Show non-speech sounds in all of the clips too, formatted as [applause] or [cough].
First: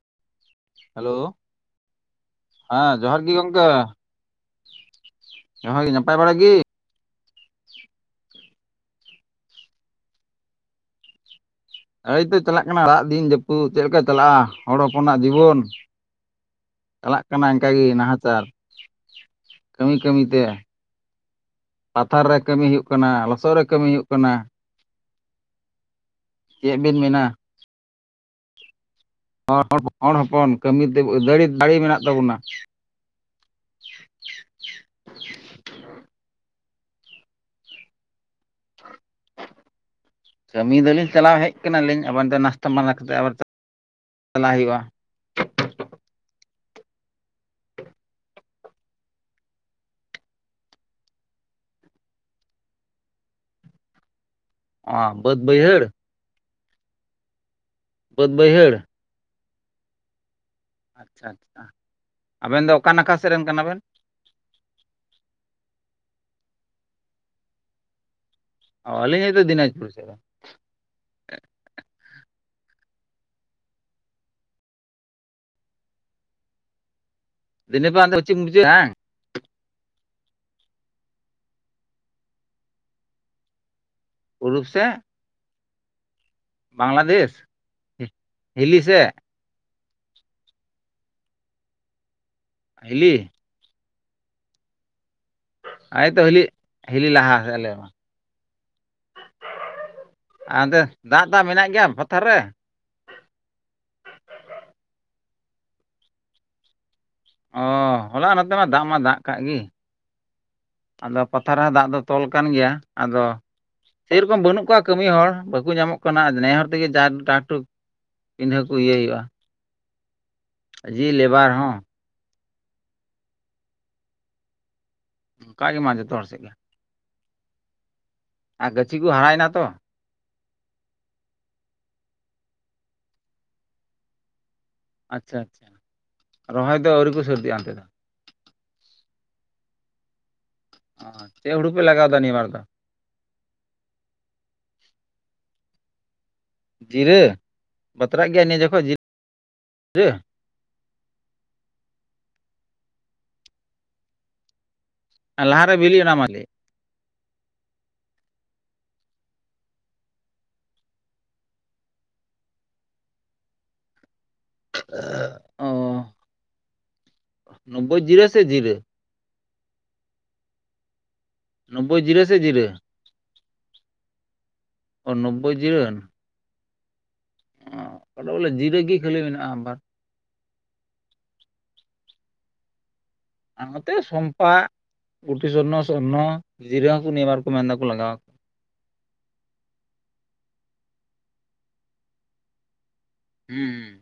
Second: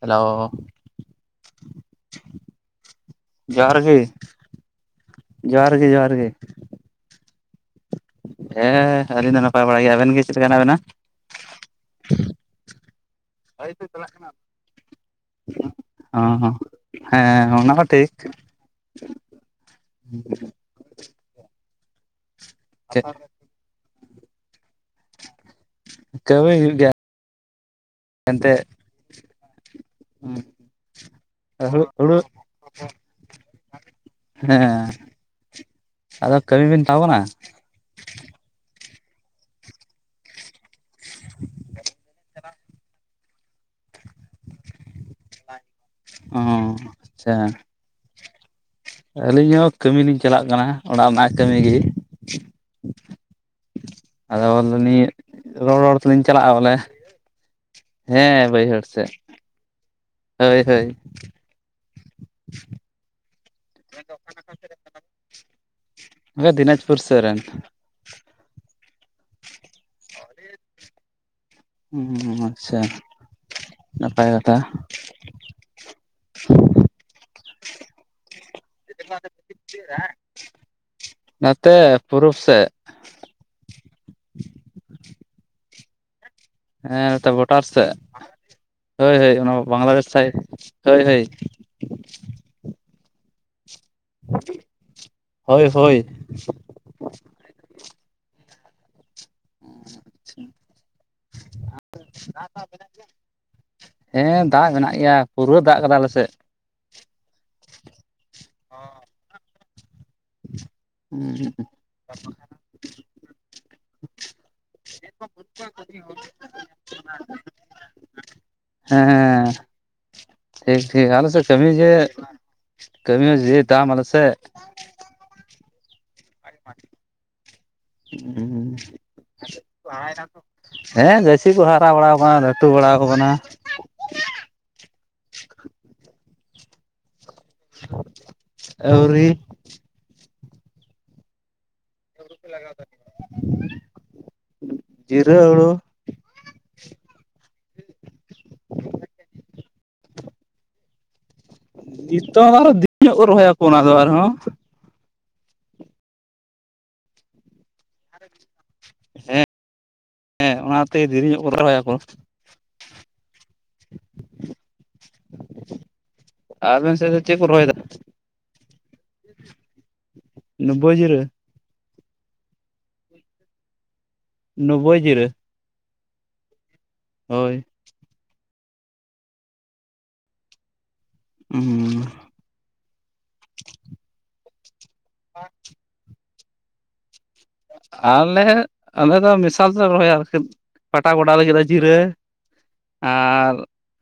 Hello hello ᱦᱮᱸ ᱡᱚᱦᱟᱨ ᱜᱮ ᱜᱚᱢᱠᱮ ᱡᱚᱦᱟᱨ ᱜᱮ ᱡᱚᱦᱟᱨ ᱱᱟᱯᱟᱭ ᱵᱟᱲᱟ ᱜᱮ ᱦᱮᱸ ᱟᱹᱞᱤᱧ ᱫᱚ ᱱᱟᱯᱟᱭ ᱵᱟᱲᱟᱭ ᱜᱮᱭᱟ ᱟᱵᱮᱱ ᱜᱮ ᱪᱮᱫ ᱞᱮᱠᱟ ᱦᱮᱱᱟᱜ ᱵᱮᱱᱟ ᱮᱭᱛᱚ ᱪᱟᱞᱟᱜ ᱠᱟᱱᱟ ᱨᱟᱜ ᱫᱤᱱ ᱡᱟᱹᱯᱩᱫ ᱪᱮᱫ ᱞᱮᱠᱟ ᱪᱟᱞᱟᱜ-ᱟ ᱦᱚᱲ ᱦᱚᱯᱚᱱᱟᱜ ᱡᱤᱵᱚᱱ ᱦᱚᱸ ᱦᱚᱸ ᱪᱟᱞᱟᱜ ᱠᱟᱱᱟ ᱦᱮᱸ ᱚᱱᱟ ᱦᱚᱸ ᱚᱱᱠᱟᱜᱮ ᱴᱷᱤᱠ ᱱᱟᱦᱟᱪᱟᱨ ᱠᱟᱹᱢᱤ ᱠᱟᱹᱢᱤᱛᱮ ᱯᱟᱛᱷᱟᱨ ᱨᱮ ᱠᱟᱹᱢᱤ ᱦᱩᱭᱩᱜ ᱠᱟᱱᱟ ᱞᱚᱥᱚᱫ ᱨᱮ ᱠᱟᱹᱢᱤ ᱦᱩᱭᱩᱜ ᱠᱟᱱᱟ ᱪᱮᱫ ᱵᱤᱱ ᱢᱮᱱᱟ ᱮᱱᱛᱮ ᱦᱚᱲ ᱦᱚᱯᱚᱱ ᱠᱟᱹᱢᱤ ᱛᱮ ᱫᱟᱲᱮ ᱫᱟᱲᱮ ᱦᱩᱲᱩ ᱢᱮᱱᱟᱜ ᱦᱩᱲᱩ ᱛᱟᱵᱚᱱᱟ ᱦᱮᱸ ᱟᱫᱚ ᱠᱟᱹᱢᱤ ᱵᱤᱱ ᱦᱟᱛᱟᱣ ᱠᱟᱱᱟ? ᱠᱟᱹᱢᱤ ᱫᱚᱞᱤᱧ ᱪᱟᱞᱟᱣ ᱦᱮᱡ ᱠᱟᱱᱟ ᱞᱤᱧ, ᱟᱵᱟᱨ ᱫᱚ ᱱᱟᱥᱛᱟ ᱢᱟᱞᱟ ᱠᱟᱛᱮ ᱟᱵᱟᱨ ᱪᱟᱞᱟᱜ ᱦᱩᱭᱩᱜᱼᱟ ᱚ ᱟᱪᱪᱷᱟ [inaudible] ᱟᱹᱞᱤᱧ ᱦᱚᱸ ᱠᱟᱹᱢᱤ ᱞᱤᱧ ᱪᱟᱞᱟᱜ ᱠᱟᱱᱟ ᱚᱲᱟᱜ ᱨᱮᱱᱟᱜ ᱠᱟᱹᱢᱤ ᱜᱮ᱾ [inaudible] ᱟᱫᱚ ᱚ ᱱᱤᱭᱟᱹ ᱵᱟᱹᱫ ᱵᱟᱹᱭᱦᱟᱹᱲ ᱨᱚᱨᱚᱲ ᱞᱤᱧ ᱪᱟᱞᱟᱜᱼᱟ ᱵᱚᱞᱮ ᱦᱮᱸ ᱵᱟᱹᱭᱦᱟᱹᱲ ᱥᱮᱫ᱾ ᱦᱳᱭ ᱦᱳᱭ ᱟᱪᱪᱷᱟ ᱟᱪᱪᱷᱟ ᱟᱵᱮᱱ ᱫᱚ ᱚᱠᱟ ᱱᱟᱠᱷᱟ ᱥᱮᱫ ᱨᱮᱱ ᱠᱟᱱᱟ ᱵᱮᱱ [unintelligible] ᱫᱤᱱᱟᱡᱽᱯᱩᱨ ᱥᱮᱜᱨᱮ ᱟᱹᱞᱤᱧ ᱦᱚᱛᱚ ᱫᱤᱱᱟᱡᱽᱯᱩᱨ ᱥᱮᱫ᱾ ᱨᱮᱱ ᱦᱩᱸ ᱟᱪᱪᱷᱟ ᱱᱟᱯᱟᱭ ᱠᱟᱛᱷᱟ᱾ [unintelligible] [unintelligible] ᱱᱚᱛᱮ ᱯᱩᱨᱩᱵ ᱥᱮᱫ ᱦᱩᱲᱩ ᱥᱮ ᱦᱮᱸ ᱱᱚᱛᱮ ᱵᱚᱰᱟᱨ ᱥᱮᱫ᱾ ᱦᱮᱸ, ᱦᱤᱞᱤ ᱥᱮᱫ ᱦᱳᱭ ᱦᱳᱭ ᱚᱱᱟ ᱵᱟᱝᱞᱟᱫᱮᱥ ᱥᱟᱭᱤᱰ᱾ ᱦᱳᱭ ᱦᱳᱭ᱾ ᱦᱤᱞᱤ [inaudible] ᱟᱡ ᱦᱳᱭ ᱫᱚ ᱦᱤᱞᱤ᱾ ᱦᱤᱞᱤ ᱞᱟᱦᱟ ᱠᱟᱜ ᱟᱞᱮ ᱢᱟ᱾ ᱟᱫᱚ ᱫᱟᱜ-ᱫᱟᱜ ᱢᱮᱱᱟᱜ ᱜᱮᱭᱟ ᱯᱟᱛᱷᱟᱨ ᱨᱮ᱾ ᱦᱮᱸ ᱫᱟᱜ ᱢᱮᱱᱟᱜ ᱜᱮᱭᱟ ᱯᱩᱨᱟᱹ ᱫᱟᱜ ᱠᱟᱫᱟ ᱟᱞᱮᱥᱮᱫ? ᱚᱻ ᱦᱚᱞᱟ ᱱᱚᱛᱮ ᱢᱟ ᱫᱟᱜ ᱢᱟ ᱫᱟᱜ ᱠᱟᱜ ᱜᱮ᱾ ᱟᱫᱚ ᱯᱟᱛᱟ ᱨᱮᱦᱚᱸ ᱫᱟᱜ ᱫᱚ ᱛᱚᱞ ᱠᱟᱱ ᱜᱮᱭᱟ ᱟᱫᱚ ᱥᱮᱨᱚᱠᱚᱢ ᱵᱟᱹᱱᱩᱜ ᱠᱚᱣᱟ ᱠᱟᱹᱢᱤ ᱦᱚᱲ ᱵᱟᱠᱚ ᱧᱟᱢᱚᱜ ᱠᱟᱱᱟ ᱱᱮ ᱦᱚᱲ ᱛᱮᱜᱮ ᱡᱟ ᱴᱟᱠᱴᱩᱠ ᱤᱱᱟᱹ ᱠᱚ ᱤᱭᱟᱹᱭ ᱦᱩᱭᱩᱜᱼᱟ᱾ ᱦᱮᱸ ᱴᱷᱤᱠ ᱡᱮ ᱴᱷᱤᱠ ᱟᱞᱮ ᱥᱮ ᱞᱮᱵᱟᱨ ᱠᱟᱹᱢᱤ ᱦᱚᱸ ᱡᱮ ᱠᱟᱹᱢᱤ ᱦᱚᱸ ᱡᱮ ᱫᱟᱢ ᱟᱞᱮ ᱥᱮᱫ᱾ ᱚᱱᱠᱟ ᱜᱮ ᱢᱟ ᱡᱚᱛᱚ ᱦᱚᱲ ᱥᱮᱫ ᱜᱮ ᱟᱪᱪᱷᱟ ᱟᱨ ᱜᱟᱹᱪᱷᱤ ᱠᱚ ᱦᱟᱨᱟᱭᱮᱱᱟ ᱛᱚ? [unintelligible] ᱦᱮᱸ ᱜᱟᱹᱪᱷᱤ ᱠᱚ ᱦᱟᱨᱟ ᱵᱟᱲᱟᱣ ᱠᱟᱱᱟ ᱞᱟᱹᱴᱩ ᱵᱟᱲᱟ ᱠᱚ ᱠᱟᱱᱟ᱾ ᱟᱪᱪᱷᱟ ᱟᱪᱪᱷᱟ᱾ ᱨᱚᱦᱚᱭ ᱫᱚ ᱟᱹᱣᱨᱤ ᱠᱚ ᱥᱟᱨᱫᱤᱜ-ᱟ? ᱟᱣᱨᱤ᱾ ᱪᱮᱫ ᱦᱩᱲᱩ ᱯᱮ ᱞᱟᱜᱟᱣ ᱫᱟ ᱱᱤᱭᱟᱹᱵᱟᱨ ᱫᱚ? ᱡᱤᱨᱟᱹᱣ ᱟᱲᱳ ᱡᱤᱨᱟᱹ ᱵᱟᱛᱨᱟᱜ ᱜᱮᱭᱟ ᱱᱤᱭᱟᱹ ᱡᱚᱠᱷᱚᱱ ᱡᱤᱨᱟᱹ ᱡᱤᱨᱟᱹ ᱱᱤᱛᱚᱜ ᱫᱚ ᱟᱨᱦᱚᱸ ᱫᱤᱱ ᱧᱚᱜ ᱠᱚ ᱨᱚᱦᱚᱭᱟᱠᱚ ᱚᱱᱟ ᱫᱚ ᱟᱨᱦᱚᱸ᱾ ᱟᱨ ᱞᱟᱦᱟ ᱨᱮ ᱵᱤᱞᱤᱜ ᱚᱱᱟ ᱠᱤ? [inaudible] ᱦᱮᱸ ᱦᱮᱸ ᱚᱱᱟᱛᱮ ᱫᱤᱨᱤ ᱧᱚᱜ ᱠᱚ ᱨᱚᱦᱚᱭᱟᱠᱚ᱾ [inaudible] ᱟᱜ ᱚ ᱟᱵᱮᱱ ᱥᱮᱫ ᱫᱚ ᱪᱮᱫ ᱠᱚ ᱨᱚᱦᱚᱭᱮᱫᱟ ᱱᱳᱵᱵᱳᱭ ᱡᱤᱨᱟᱹ ᱥᱮ ᱡᱤᱨᱟᱹ ᱱᱳᱵᱽᱵᱚᱭ ᱡᱤᱨᱟᱹ ᱱᱳᱵᱽᱵᱳᱭ ᱡᱤᱨᱟᱹ ᱥᱮ ᱡᱤᱨᱟᱹ᱾ ᱱᱚᱵᱽᱵᱳᱭ ᱡᱤᱨᱟᱹ᱾ ᱵᱳ ᱡᱤᱭᱟᱹᱱ ᱦᱳᱭ᱾ ᱚ ᱚᱸᱰᱮ ᱵᱚᱞᱮ ᱡᱤᱨᱟᱹᱜ ᱜᱮ ᱠᱷᱟᱹᱞᱤ ᱢᱮᱱᱟᱜ-ᱟ ᱵᱟ ᱚᱸᱻ ᱟᱨ ᱱᱚᱛᱮ ᱥᱚᱢᱯᱟᱜ, ᱜᱩᱴᱤ ᱥᱚᱨᱱᱚ, ᱥᱚᱨᱱᱚ ᱡᱤᱨᱟᱹᱝ, ᱥᱩᱱᱤᱣᱟᱨ ᱟᱞᱮ ᱟᱞᱮ ᱫᱚ ᱢᱤᱥᱟᱞ ᱛᱮᱞᱮ ᱨᱚᱦᱚᱭᱟ ᱟᱨ ᱯᱟᱴᱟ ᱜᱚᱰᱟ ᱞᱟᱹᱜᱤᱫ ᱫᱚ ᱡᱤᱨᱟᱹ᱾ ᱟᱨ ᱦᱩᱸ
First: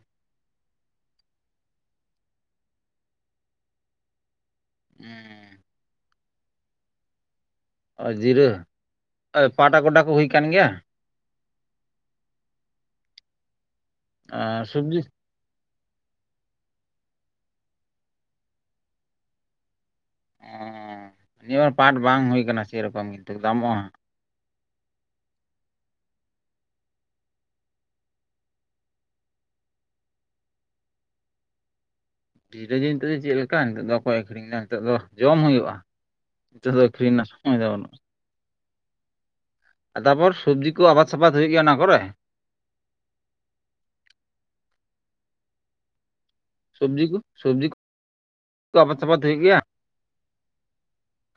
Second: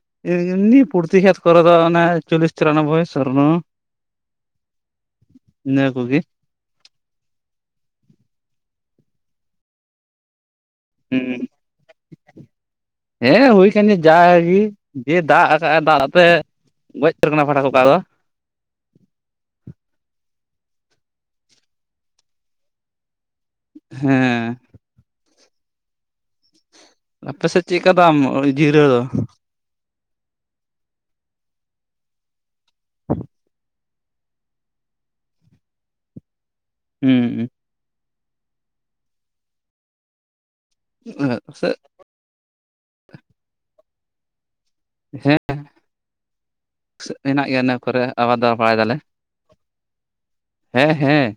ᱮᱢᱱᱤ ᱯᱨᱩᱛᱤ ᱠᱷᱮᱛ ᱠᱚᱨᱮ ᱫᱚ ᱚᱱᱟ ᱪᱚᱞᱞᱤᱥ ᱪᱚᱨᱚᱱᱟᱵᱷᱚᱭᱮᱥ ᱥᱚᱨᱱᱚ᱾ ᱦᱩᱸ᱾ ᱤᱱᱟ ᱠᱚ ᱜᱮ᱾ ᱚ ᱡᱤᱨᱟᱹ ᱯᱟᱴᱟ ᱜᱳᱰᱟ ᱠᱚ ᱦᱩᱭ ᱟᱠᱟᱱ ᱜᱮᱭᱟ᱾ ᱦᱩᱸ ᱦᱮᱸ ᱦᱩᱭ ᱠᱟᱱ ᱜᱮ ᱡᱟᱜᱮ ᱟᱨ ᱥᱚᱵᱽᱡᱤ ᱡᱮ ᱫᱟᱜ ᱫᱟᱜ ᱫᱟᱜᱛᱮ ᱜᱚᱡ ᱩᱛᱟᱹᱨ ᱠᱟᱱᱟ ᱯᱷᱟᱴᱟ ᱠᱚ ᱚᱠᱟ ᱫᱚ᱾ ᱚ ᱱᱤᱭᱟᱹ ᱵᱟᱨ ᱯᱟᱴ ᱵᱟᱝ ᱦᱩᱭ ᱟᱠᱟᱱᱟ ᱥᱮᱨᱚᱠᱚᱢ ᱠᱤᱱᱛᱩ ᱫᱟᱢᱚᱜ-ᱟ᱾ ᱦᱮᱸ᱾ ᱟᱯᱮ ᱥᱮᱫ ᱪᱮᱫ ᱠᱟᱫᱟᱢ ᱡᱤᱨᱟᱹ? ᱡᱤᱨᱟᱹ [unintelligible] ᱡᱤᱱᱤᱛ ᱫᱚ ᱪᱮᱫ ᱞᱮᱠᱟ ᱱᱤᱛᱚᱜ ᱫᱚ ᱵᱟᱠᱚ ᱟᱹᱠᱷᱨᱤᱧ ᱮᱫᱟ ᱱᱤᱛᱚᱜ ᱫᱚ ᱡᱚᱢ ᱦᱩᱭᱩᱜ-ᱟ ᱱᱤᱛᱚᱜ ᱫᱚ ᱟᱹᱠᱷᱨᱤᱧ ᱨᱮᱱᱟᱜ ᱦᱩᱸ ᱥᱚᱢᱚᱭ ᱵᱟᱹᱱᱩᱜ-ᱟ ᱛᱟᱯᱚᱨ ᱥᱚᱵᱽᱡᱤ ᱠᱚ ᱟᱵᱟᱫ ᱥᱟᱵᱟᱫ ᱦᱩᱭᱩᱜ ᱜᱮᱭᱟ ᱚᱱᱟ ᱠᱚᱨᱮ ᱦᱮᱸ ᱥᱚᱵᱽᱡᱤ ᱠᱚ ᱢᱮᱱᱟᱜ ᱜᱮᱭᱟ ᱥᱚᱵᱽᱡᱤ ᱤᱱᱟᱹ ᱠᱚᱨᱮ ᱟᱵᱟᱫᱟᱣ ᱵᱟᱲᱟᱭ ᱠᱚ ᱫᱟᱞᱮ ᱟᱵᱟᱫ ᱥᱟᱵᱟᱫ ᱦᱩᱭᱩᱜ ᱜᱮᱭᱟ ᱦᱮᱸ ᱦᱮᱸ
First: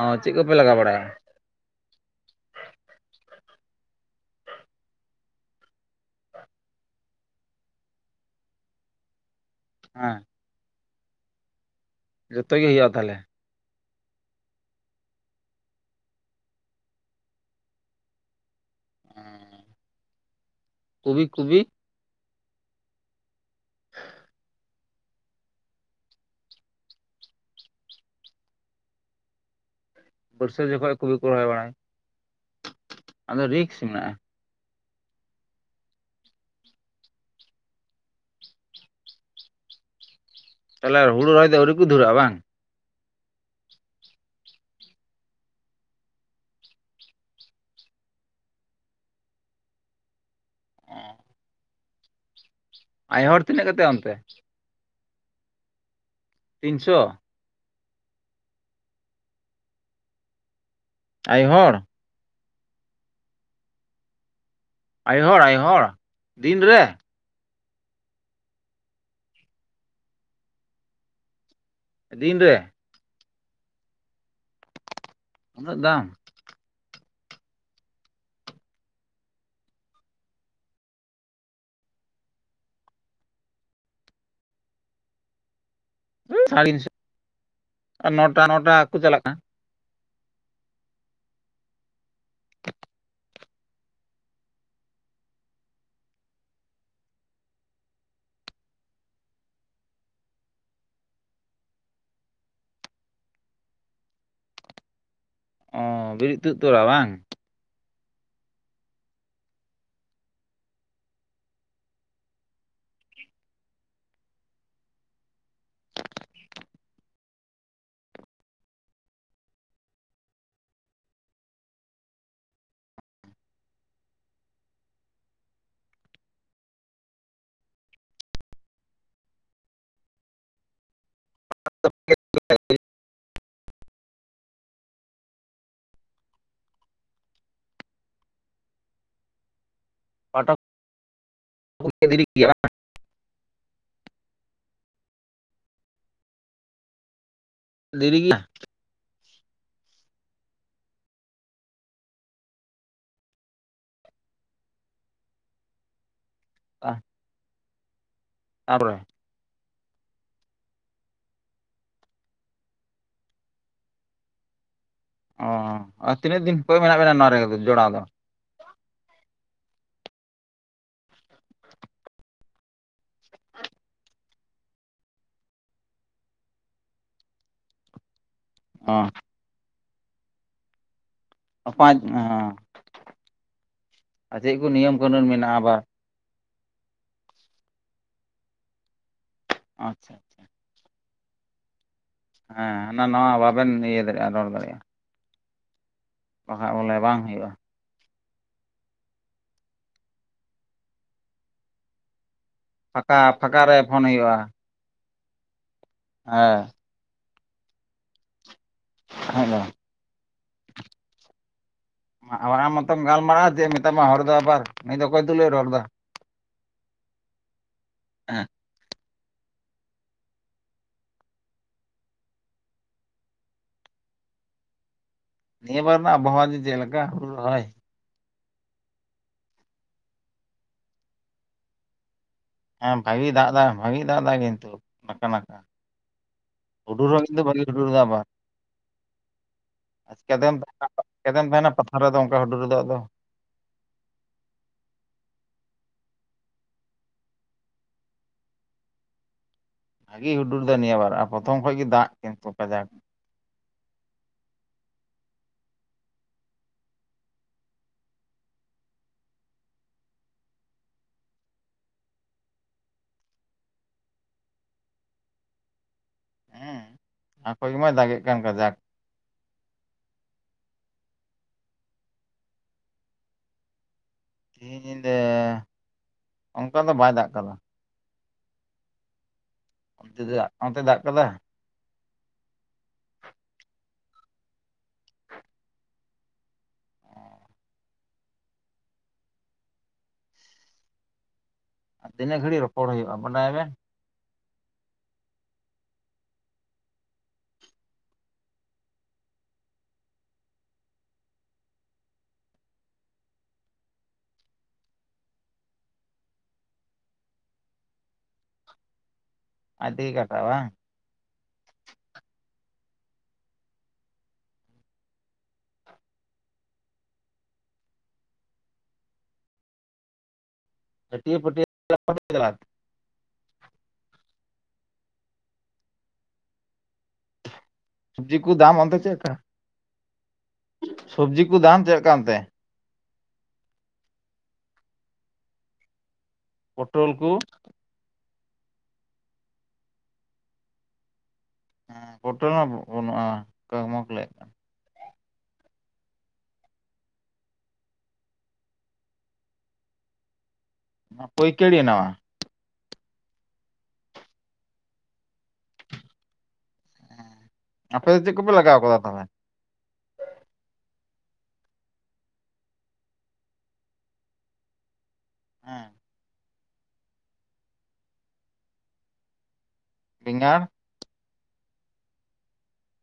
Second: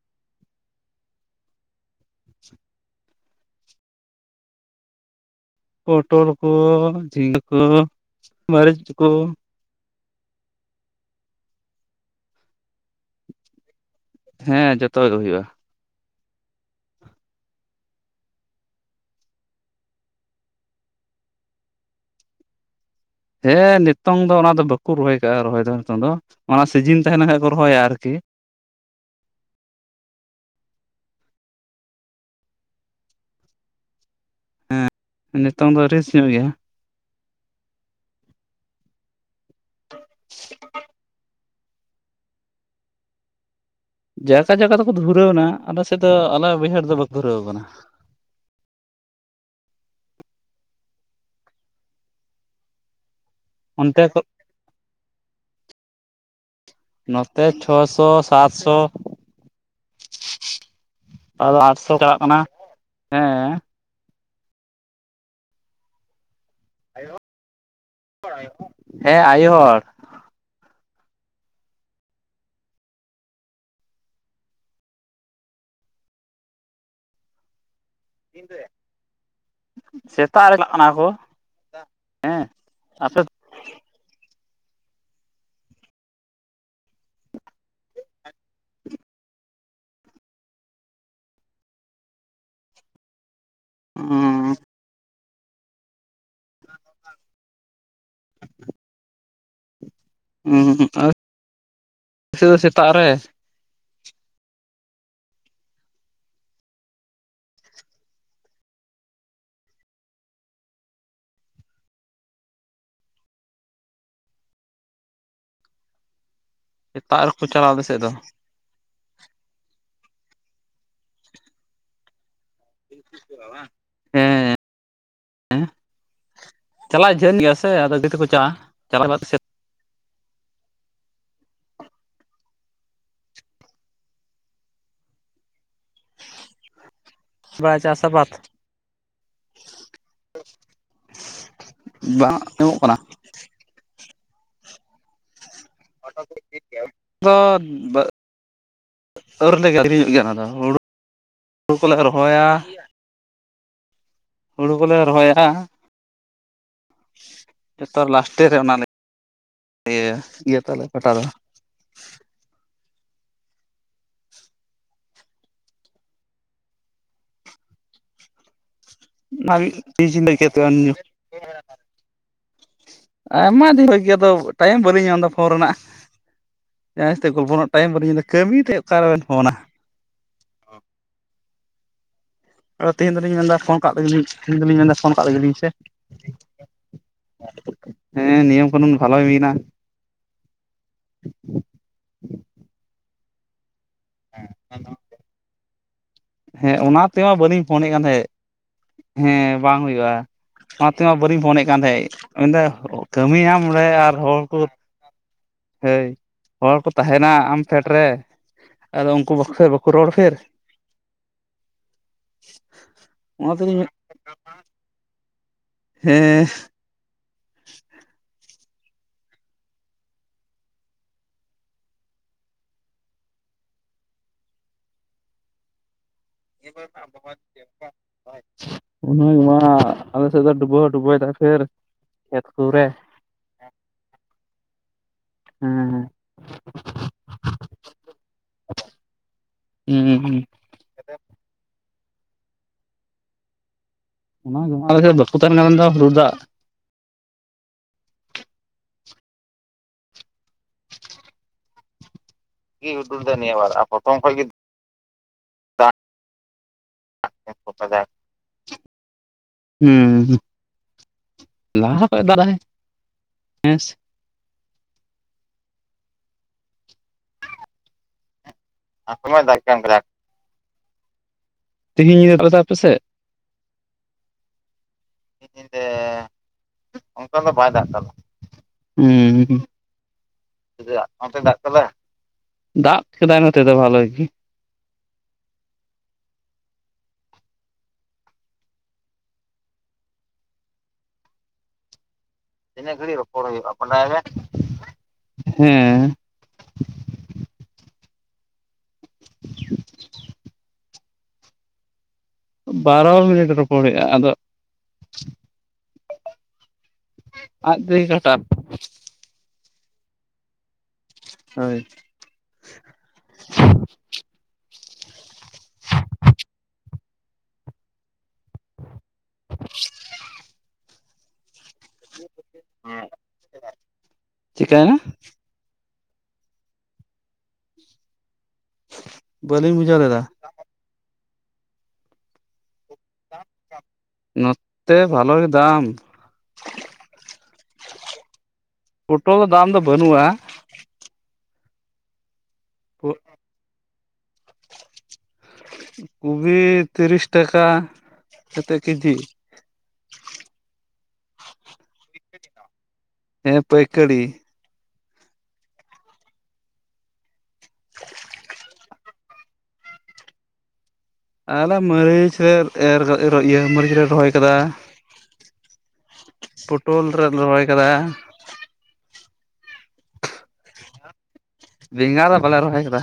ᱚ ᱪᱮᱫ ᱠᱚᱯᱮ ᱞᱟᱜᱟᱣ ᱵᱟᱲᱟᱭᱟ ᱯᱚᱴᱚᱞ ᱠᱚ ᱡᱷᱤᱸᱜᱟᱹ ᱠᱚ ᱢᱟᱹᱨᱤᱪ ᱠᱚ ᱦᱮᱸ ᱡᱚᱛᱚ ᱜᱮ ᱦᱩᱭᱩᱜ-ᱟ ᱛᱟᱦᱚᱞᱮ ᱦᱮᱸ ᱡᱚᱛᱚ ᱜᱮ ᱦᱩᱭᱩᱜ-ᱟ ᱦᱚᱸ ᱠᱚᱵᱤ ᱠᱚᱵᱤ ᱦᱮᱸ ᱱᱤᱛᱚᱝ ᱫᱚ ᱚᱱᱟ ᱫᱚ ᱵᱟᱠᱚ ᱨᱚᱦᱚᱭ ᱠᱟᱜ-ᱟ ᱨᱚᱦᱚᱭ ᱫᱚ ᱱᱤᱛᱚᱝ ᱫᱚ ᱚᱱᱟ ᱥᱤᱡᱤᱱ ᱛᱟᱦᱮᱸ ᱞᱮᱱ ᱠᱷᱟᱱᱡ ᱠᱚ ᱨᱚᱦᱚᱭᱟ ᱟᱨᱠᱤ ᱵᱟᱹᱨᱥᱟᱹ ᱡᱚᱠᱷᱚᱡ ᱠᱩᱞᱩ ᱠᱚ ᱨᱚᱦᱚᱭ ᱵᱟᱲᱟᱭ᱾ ᱟᱫᱚ ᱨᱤᱠᱥ ᱢᱮᱱᱟᱜ-ᱟ᱾ ᱦᱮᱸ ᱱᱤᱛᱚᱝ ᱫᱚ ᱨᱮᱥ ᱧᱚᱜ ᱜᱮᱭᱟ᱾ ᱛᱟᱦᱚᱞᱮ ᱦᱩᱲᱩ ᱨᱚᱦᱚᱭ ᱫᱚ ᱟᱣᱨᱤ ᱠᱚ ᱫᱷᱩᱨᱟᱹᱜ-ᱟ ᱵᱟᱝ? ᱡᱟᱭᱥᱟ ᱡᱟᱜᱟ ᱫᱚᱠᱚ ᱫᱷᱩᱨᱟᱹᱣ ᱮᱱᱟ᱾ ᱟᱞᱮ ᱥᱮᱫ ᱫᱚ ᱟᱞᱮ ᱵᱟᱹᱭᱦᱟᱹᱲ ᱫᱚ ᱵᱟᱠᱚ ᱫᱷᱩᱨᱟᱹᱣ ᱟᱠᱟᱱᱟ᱾ ᱟᱭᱳ ᱦᱚᱲ ᱛᱤᱱᱟᱹᱜ ᱠᱟᱛᱮ ᱚᱱᱛᱮ? ᱛᱤᱱᱥᱚ ᱛᱮ ᱪᱷᱚᱥᱚ ᱥᱟᱛᱥᱚ ᱟᱭ ᱟᱫᱚ ᱦᱚᱲ ᱟᱴᱥᱚ ᱪᱟᱞᱟᱜ ᱠᱟᱱᱟ ᱦᱮᱸ ᱟᱭᱳ ᱦᱚᱲ ᱟᱭᱳ ᱦᱚᱲ ᱫᱤᱱᱨᱮ [unintelligible] ᱦᱮᱸ ᱟᱭᱳ ᱦᱚᱲ ᱫᱤᱱ ᱨᱮ ᱩᱱᱟᱹᱜ ᱫᱟᱢ ᱥᱮᱛᱟᱜ ᱨᱮ ᱪᱟᱞᱟᱜ ᱠᱟᱱᱟ ᱠᱚ᱾ ᱦᱮᱸ ᱟᱯᱮ [inaudible] ᱥᱟᱲᱥᱚ [inaudible] ᱟᱨ ᱱᱚᱴᱟ ᱱᱚᱴᱟ ᱠᱚ ᱪᱟᱞᱟᱜ ᱠᱟᱱᱟ ᱚᱸ ᱦᱩᱸ ᱟᱨ ᱥᱩᱫᱩ ᱥᱮᱛᱟᱜ ᱨᱮ ᱚᱻ ᱵᱤᱨᱤᱫ ᱛᱩᱫ ᱛᱚᱨᱟ ᱵᱟᱝ ᱥᱮᱛᱟᱜ ᱨᱮᱠᱚ ᱪᱟᱞᱟᱣ ᱟᱞᱮ ᱥᱮᱫ ᱫᱚ ᱦᱮᱸ ᱦᱮᱸ [inaudible] ᱪᱟᱞᱟᱜ ᱡᱷᱟᱹᱞ ᱜᱮᱭᱟ ᱥᱮ ᱟᱫᱚ ᱪᱮᱫ ᱛᱮ ᱠᱚ ᱪᱟᱜᱼᱟ ᱪᱟᱞᱟᱜ [unintelligible] ᱵᱟᱭ ᱪᱟᱥ ᱟᱵᱟᱛ ᱯᱟᱴᱟ ᱫᱮᱨᱤ ᱵᱟᱝ ᱜᱮᱭᱟ ᱟᱡᱚᱢᱚᱜ ᱠᱟᱱᱟ ᱫᱮᱨᱤ ᱜᱮᱭᱟ [unintelligible] ᱟᱹᱣᱨᱞᱮ ᱟᱹᱠᱷᱨᱤᱧᱚᱜ ᱜᱮᱭᱟ ᱚᱱᱟᱫᱚ ᱦᱩᱲᱩ ᱦᱩᱲᱩ ᱠᱚᱞᱮ ᱨᱚᱦᱚᱭᱟ᱾ ᱦᱩᱲᱩ ᱠᱚᱞᱮ ᱨᱚᱦᱚᱭᱟ ᱡᱚᱛᱚ ᱞᱟᱥᱴᱮ ᱨᱮ ᱚᱱᱟᱞᱮ ᱛᱟᱯᱚᱨᱮ ᱤᱭᱟᱹᱭᱟ ᱤᱭᱟᱹ ᱛᱟᱞᱮ ᱯᱟᱴᱟ ᱫᱚ᱾ ᱚ ᱟᱨ ᱛᱤᱱᱟᱹᱜ ᱫᱤᱱ ᱯᱚᱨᱮ ᱢᱮᱱᱟᱜ ᱵᱮᱱᱟ ᱱᱚᱣᱟ ᱨᱮ ᱡᱚᱲᱟᱣ ᱫᱚ᱾ [unintelligible] ᱟᱭᱢᱟ ᱫᱤᱱ ᱠᱷᱚᱡ ᱜᱮ ᱟᱫᱚ ᱴᱟᱭᱤᱢ ᱵᱟᱹᱞᱤᱧ ᱧᱟᱢ ᱮᱫᱟ ᱯᱷᱳᱱ ᱨᱮᱱᱟᱜ ᱡᱟᱦᱟᱸᱭ ᱥᱟᱣ ᱛᱮ ᱜᱚᱞᱯᱚ ᱴᱟᱭᱤᱢ ᱵᱟᱹᱞᱤᱧ ᱧᱟᱢ ᱠᱟᱹᱢᱤᱛᱮ ᱚᱠᱟᱨᱮᱵᱮᱱ ᱯᱷᱳᱱᱟ᱾ ᱯᱟᱸᱪ ᱟᱫᱚ ᱛᱮᱦᱮᱧ ᱫᱚᱞᱤᱧ ᱢᱮᱱᱫᱟ ᱯᱷᱳᱱ ᱠᱟᱜ ᱞᱮᱜᱮᱞᱤᱧ ᱪᱮᱫ ᱛᱮᱦᱤᱧ ᱠᱚ ᱫᱚᱞᱤᱧ ᱢᱮᱱ ᱱᱤᱭᱚᱢ ᱮᱫᱟ ᱯᱷᱳᱱ ᱠᱟᱜ ᱠᱟᱹᱱᱩᱱ ᱢᱮᱱᱟᱜᱼᱟ ᱞᱮᱜᱮᱞᱤᱧ ᱥᱮ ᱟᱵᱟᱨ ᱦᱮᱸ ᱱᱤᱭᱚᱢ ᱠᱟᱹᱱᱩᱱ ᱵᱷᱟᱞᱚᱭ ᱦᱩᱭᱱᱟ ᱟᱪᱪᱷᱟ ᱦᱮᱸ ᱦᱟᱱᱟ ᱱᱚᱣᱟ ᱵᱟᱵᱮᱱ ᱤᱭᱟᱹ ᱫᱟᱲᱮᱭᱟᱜᱼᱟ ᱨᱚᱲ ᱫᱟᱲᱮᱭᱟᱜᱼᱟ᱾ ᱵᱟᱠᱷᱟᱡ ᱦᱮᱸ ᱵᱚᱞᱮ ᱚᱱᱟ ᱵᱟᱝ ᱛᱮᱢᱟ ᱦᱩᱭᱩᱜᱼᱟ ᱵᱟᱹᱞᱤᱧ ᱯᱷᱳᱱᱮᱫ ᱠᱟᱱ ᱛᱟᱦᱮᱸᱫ᱾ ᱦᱮᱸ ᱵᱟᱝ ᱦᱩᱭᱩᱜᱼᱟ, ᱚᱱᱟᱛᱮᱢᱟ ᱵᱟᱹᱞᱤᱧ ᱯᱷᱳᱱᱮᱫ ᱠᱟᱱ ᱛᱟᱦᱮᱸᱫ, ᱢᱮᱱᱫᱟ ᱯᱷᱟᱸᱠᱟ ᱯᱷᱟᱸᱠᱟ ᱠᱟᱹᱢᱤᱭᱟᱢ ᱨᱮ ᱯᱷᱳᱱ ᱟᱨ ᱦᱩᱭᱩᱜᱼᱟ ᱦᱚᱲ ᱠᱚ ᱦᱳᱭ ᱦᱮᱸ ᱦᱚᱲ ᱠᱚ ᱛᱟᱦᱮᱱᱟ ᱟᱢᱯᱷᱮᱰ ᱨᱮ ᱟᱫᱚ ᱩᱱᱠᱩ ᱵᱟᱠᱷᱟᱡ ᱵᱟᱠᱷ ᱫᱚ ᱵᱟᱠᱚ ᱨᱚᱲᱯᱷᱤᱨ? ᱢᱟ ᱟᱢ ᱢᱚᱛᱚᱢ ᱚᱱᱟ ᱜᱟᱞᱢᱟᱨᱟᱜᱼᱟ ᱡᱮ ᱛᱮᱞᱤᱧ ᱢᱮᱛᱟᱢᱟ ᱦᱚᱲᱚᱲ ᱫᱚ ᱟᱵᱟᱨ ᱱᱩᱭ ᱫᱚ ᱚᱠᱚᱭ ᱛᱩᱞᱟᱹᱭ ᱨᱚᱲ ᱫᱟ? ᱦᱮᱸ [inaudible] ᱦᱮᱸ ᱱᱤᱭᱟᱹ ᱵᱟᱨ [unintelligible] ᱤᱭᱟᱹ ᱟᱢᱟ ᱦᱩᱲᱩ ᱵᱟᱵᱟᱭ ᱨᱚᱦᱚᱭ ᱩᱱᱟᱹᱜ ᱢᱟ ᱟᱞᱮ ᱥᱮ ᱰᱩᱵᱳ ᱰᱩᱵᱳ ᱯᱷᱮᱨ ᱠᱚᱨᱮ ᱦᱮᱸ ᱵᱷᱟᱜᱤ ᱫᱟᱜ ᱮᱫᱟ ᱵᱷᱟᱜᱤ ᱫᱟᱜ ᱮᱫᱟ ᱠᱤᱱᱛᱩ [unintelligible] ᱦᱮᱸ ᱦᱩᱰᱩᱨ ᱦᱚᱸ ᱠᱤᱱ ᱫᱚ ᱵᱟᱹᱤᱧ ᱦᱩᱰᱩᱨᱫᱟ ᱟᱵᱟᱨ᱾ ᱦᱩᱸ ᱦᱩᱸ ᱠᱮᱫᱮᱢ ᱠᱮᱫᱮᱢ ᱛᱟᱦᱮᱱᱟ ᱪᱠᱟᱢ ᱛᱟᱦᱮᱱᱟ ᱯᱟᱛᱷᱟ ᱨᱮᱫᱚ ᱚᱱᱠᱟ ᱦᱩᱰᱩᱨ ᱨᱮ ᱫᱟᱜ ᱫᱚ [unintelligible] ᱵᱟᱠᱩ ᱛᱟᱦᱮᱱ ᱠᱷᱟᱱ ᱫᱚ [unintelligible] ᱵᱷᱟᱜᱤ ᱦᱩᱰᱩᱨ ᱮᱫᱟᱭ ᱱᱤᱭᱟᱹ ᱵᱟᱨ ᱟᱨ ᱯᱨᱚᱛᱷᱚᱢ ᱠᱷᱚᱡ ᱜᱮ ᱫᱟᱜ ᱠᱤᱱᱛᱩ ᱠᱟᱡᱟᱠ ᱟᱹᱰᱤ ᱦᱩᱰᱩᱨ ᱮᱫᱟᱭ ᱱᱤᱭᱟᱹ ᱵᱟᱨ ᱟᱨ ᱯᱨᱚᱛᱷᱚᱢ ᱠᱷᱚᱱ ᱜᱮ [inaudible] ᱦᱩᱸ ᱞᱟᱦᱟ ᱠᱷᱚᱱᱚᱡ ᱫᱟᱜᱟᱭ ᱦᱮᱸᱥᱮ᱾ ᱦᱮᱸ ᱟᱠᱚᱭ ᱢᱟᱭ ᱫᱟᱜᱮᱜ ᱠᱟᱱ ᱠᱟᱡᱟᱠ᱾ ᱱᱚᱛᱮ ᱢᱟᱭ [unintelligible] ᱛᱮᱤᱦᱤᱧ ᱧᱤᱫᱟ ᱫᱟᱜ ᱮᱫᱟᱣ ᱟᱯᱮᱥᱮᱫ? ᱛᱤᱦᱤᱧ ᱧᱤᱫᱟᱹ ᱧᱤᱫᱟᱹ ᱚᱱᱠᱟ ᱫᱚ ᱵᱟᱭ ᱫᱟᱜ ᱚᱱᱠᱟ ᱫᱚ ᱟᱠᱟᱫᱟ ᱵᱟᱭ ᱫᱟᱜ ᱟᱫ᱾ ᱦᱩᱸ [unintelligible] ᱚᱱᱛᱮ ᱫᱟᱜ ᱚᱱᱛᱮ ᱫᱟᱜ ᱠᱟᱫᱟ ᱱᱚᱛᱮ ᱫᱟᱜ ᱠᱟᱫᱟ? ᱫᱟᱜ ᱠᱮᱫᱟᱭ ᱱᱚᱛᱮᱫ ᱫᱚ ᱵᱷᱟᱞᱮ ᱜᱤ᱾ [unintelligible] ᱟᱨ ᱛᱤᱱᱟᱹᱜ ᱜᱟᱹᱲᱤ ᱨᱚ ᱛᱤᱱᱟᱮ ᱜᱷᱟᱹᱲᱤᱪ ᱨᱚᱯᱲ ᱦᱩᱭᱩᱜᱼᱟ [unintelligible] ᱦᱮᱸ ᱵᱟᱨᱚ ᱢᱤᱱᱤᱴ ᱨᱚᱯᱚᱲ ᱦᱩᱭᱩᱜᱼᱟ᱾ ᱟᱫᱚ ᱟᱡ ᱛᱮᱜᱮ ᱜᱷᱟᱴᱟᱵ ᱟᱡ ᱛᱮᱜᱮ ᱠᱟᱴᱟ ᱟ ᱵᱟᱝ ᱦᱟᱹᱭ [inaudible] ᱴᱟᱴᱤᱭᱮ ᱯᱚᱴᱮᱫ ᱪᱤᱠᱟᱹᱭᱱᱟ? ᱥᱚᱵᱽᱡᱤ ᱠᱚ ᱫᱟᱢ ᱚᱱᱛᱮ ᱪᱮᱫ ᱞᱮᱠᱟ? ᱵᱟᱹᱞᱤᱧ ᱵᱩᱡᱷᱟᱹᱣ ᱞᱮᱫᱟ ᱥᱚᱵᱡᱤ ᱠᱚ ᱫᱟᱢ ᱪᱮᱫ ᱞᱮᱠᱟ ᱚᱱᱛᱮ? ᱴᱟᱯ-ᱴᱟᱯ ᱱᱚᱛᱛᱮ ᱵᱷᱟᱞᱚ ᱜᱮ ᱫᱟᱢ ᱯᱚᱴᱚᱞ ᱠᱚ ᱯᱚᱴᱚᱞ ᱫᱟᱢ ᱫᱚ ᱵᱟᱹᱱᱩᱜᱼᱟ ᱦᱮᱸ ᱯᱚᱴᱳᱞ ᱢᱟ ᱵᱟᱹᱱᱩᱜᱼᱟ ᱠᱚᱢ ᱠᱚ ᱞᱟᱹᱭᱮᱫ ᱠᱟᱱ ᱠᱩᱵᱤ ᱛᱤᱨᱤᱥ ᱴᱟᱠᱟ ᱠᱟᱛᱮᱫ ᱠᱮᱡᱤ ᱯᱟᱹᱭ ᱠᱟᱹᱲᱤᱱᱟ ᱪᱤᱱᱟᱜ ᱦᱮᱸ ᱯᱟᱹᱭᱠᱟᱹᱲᱤ ᱟᱯᱮ ᱫᱚ ᱪᱮᱫ ᱠᱚᱯᱮ ᱞᱟᱜᱟᱣ ᱠᱟᱫᱟ ᱛᱚᱵᱮ ᱟᱞᱮ ᱢᱟᱹᱨᱤᱪ ᱞᱮ ᱮᱨ ᱤᱭᱟᱹ ᱢᱟᱹᱨᱤᱪ ᱞᱮ ᱨᱚᱦᱚᱭ ᱠᱟᱫᱟ᱾ ᱦᱮᱸ ᱯᱚᱴᱳᱞ ᱨᱮ ᱨᱚᱦᱚᱭ ᱠᱟᱫᱟ, ᱵᱮᱸᱜᱟᱲ ᱵᱮᱸᱜᱟᱲ ᱫᱚ ᱵᱟᱞᱮ ᱨᱚᱦᱚᱭ ᱠᱟᱫᱟ᱾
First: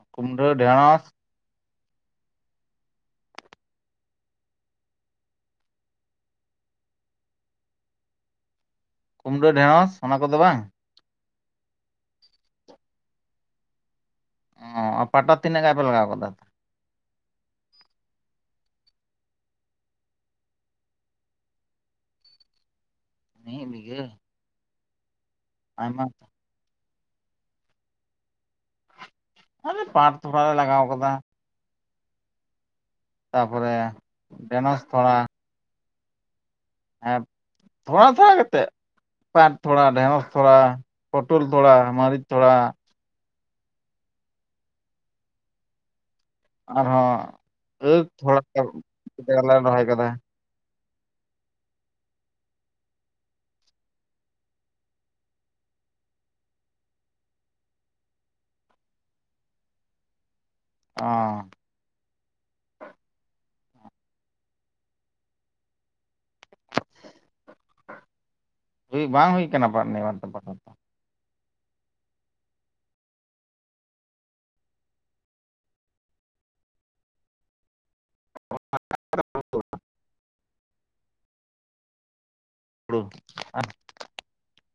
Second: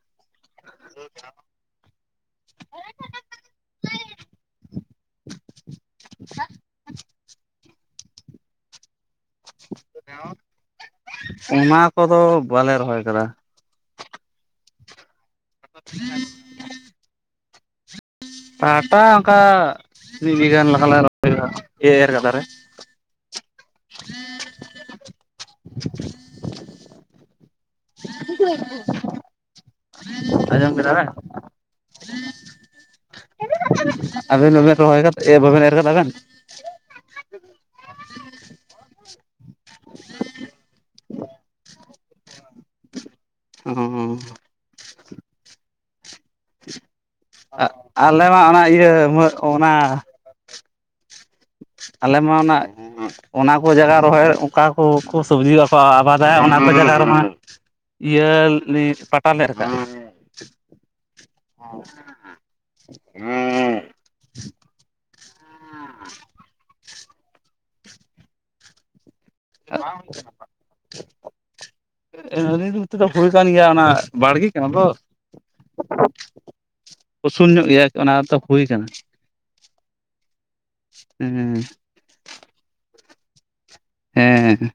ᱚ ᱠᱩᱢᱰᱟ ᱰᱷᱮᱬᱚᱥ ᱠᱩᱢᱲᱟᱹ ᱰᱷᱮᱸᱲᱚᱥ ᱚᱱᱟ ᱠᱚᱫᱚ ᱵᱟᱝ? ᱚᱱᱟ ᱠᱚᱫᱚ ᱵᱟᱞᱮ ᱨᱚᱦᱚᱭ ᱠᱟᱫᱟ ᱾ ᱚ ᱟᱨ ᱯᱟᱴᱟ ᱛᱤᱱᱟᱹᱜ ᱜᱟᱱ ᱯᱮ ᱞᱟᱜᱟᱣ ᱠᱟᱫᱟ? ᱯᱟᱴᱟ ᱚᱝᱠᱟ ᱢᱤᱫ ᱵᱤᱜᱷᱟ ᱜᱟᱱ ᱞᱮᱠᱟ ᱞᱟᱝ ᱨᱚᱦᱚᱭᱟ ᱮ ᱮᱨ ᱜᱟᱫᱟ ᱨᱮ ᱢᱤᱫ ᱵᱤᱜᱷᱟᱹ ᱟᱭᱢᱟ [unintelligible] [inaudible] ᱯᱟᱨ ᱟᱡᱚᱢ ᱠᱮᱫᱟ ᱵᱮᱱ? ᱛᱟᱯᱚᱨᱮ ᱟᱵᱮᱱ ᱵᱟᱵᱮᱱ ᱰᱷᱮᱸᱲᱚᱥ ᱨᱚᱦᱚᱭ ᱛᱷᱚᱲᱟ ᱠᱟᱫᱟ, ᱮ ᱵᱟᱵᱮᱱ ᱮᱨ ᱠᱟᱫᱟ ᱵᱮᱱ? ᱦᱮᱸ [unintelligible] [unintelligible] ᱠᱟᱛᱮᱫ ᱯᱟᱴ ᱛᱷᱚᱲᱟ, ᱰᱷᱮᱸᱲᱚᱥ ᱛᱷᱚᱲᱟ, ᱯᱚᱴᱚᱞ ᱛᱷᱚᱲ, ᱟ ᱢᱟᱹᱨᱤᱪ ᱛᱷᱚᱲᱟ ᱦᱚᱸ ᱦᱚᱸ ᱦᱚᱸ ᱟᱨᱦᱚᱸ ᱟᱠᱷ ᱟᱞᱮ ᱢᱟ ᱚᱱᱟ ᱛᱷᱚᱲᱟᱜᱟᱱ ᱤᱭᱟᱹ ᱤᱛᱟᱹ ᱞᱮ ᱨᱚᱦᱚᱭ ᱚᱱᱟ ᱠᱟᱫᱟ ᱟᱞᱮ ᱢᱟ ᱚᱱᱟ ᱚᱱᱟ ᱠᱚ ᱡᱟᱭᱜᱟ ᱨᱮᱚᱦᱚᱭ ᱚᱠᱟ ᱠᱚᱠᱚ ᱥᱚᱵᱡᱤ ᱠᱚ ᱟᱵᱟᱫᱟᱟᱭ ᱚᱱᱟ ᱠᱚ ᱡᱟᱭᱜᱟ ᱨᱮᱢᱟ, ᱤᱭᱟᱹ ᱯᱟᱴᱟ ᱞᱮ ᱨᱟᱠᱟᱵ ᱫᱟ ᱚ [inaudible] ᱦᱩᱸ ᱦᱩᱸ ᱦᱩᱭ ᱵᱟᱝ ᱦᱩᱭ ᱟᱠᱟᱱᱟ ᱱᱮ ᱵᱟᱨ ᱯᱟᱛᱟ ᱫᱚ [unintelligible] ᱟᱹᱱᱟᱨᱤ ᱩᱛᱩ ᱫᱚ ᱦᱩᱭ ᱠᱟᱱ ᱜᱮᱭᱟ ᱚᱱᱟ ᱵᱟᱲᱜᱤ ᱠᱟᱱᱟ ᱛᱚ ᱩᱥᱩᱞ ᱧᱚᱜ ᱜᱮᱭᱟ ᱚᱱᱟ ᱫᱚ ᱦᱩᱭ ᱠᱟᱱᱟ ᱾ ᱦᱮᱸ ᱦᱩᱲᱩ ᱟᱨ ᱦᱮᱸ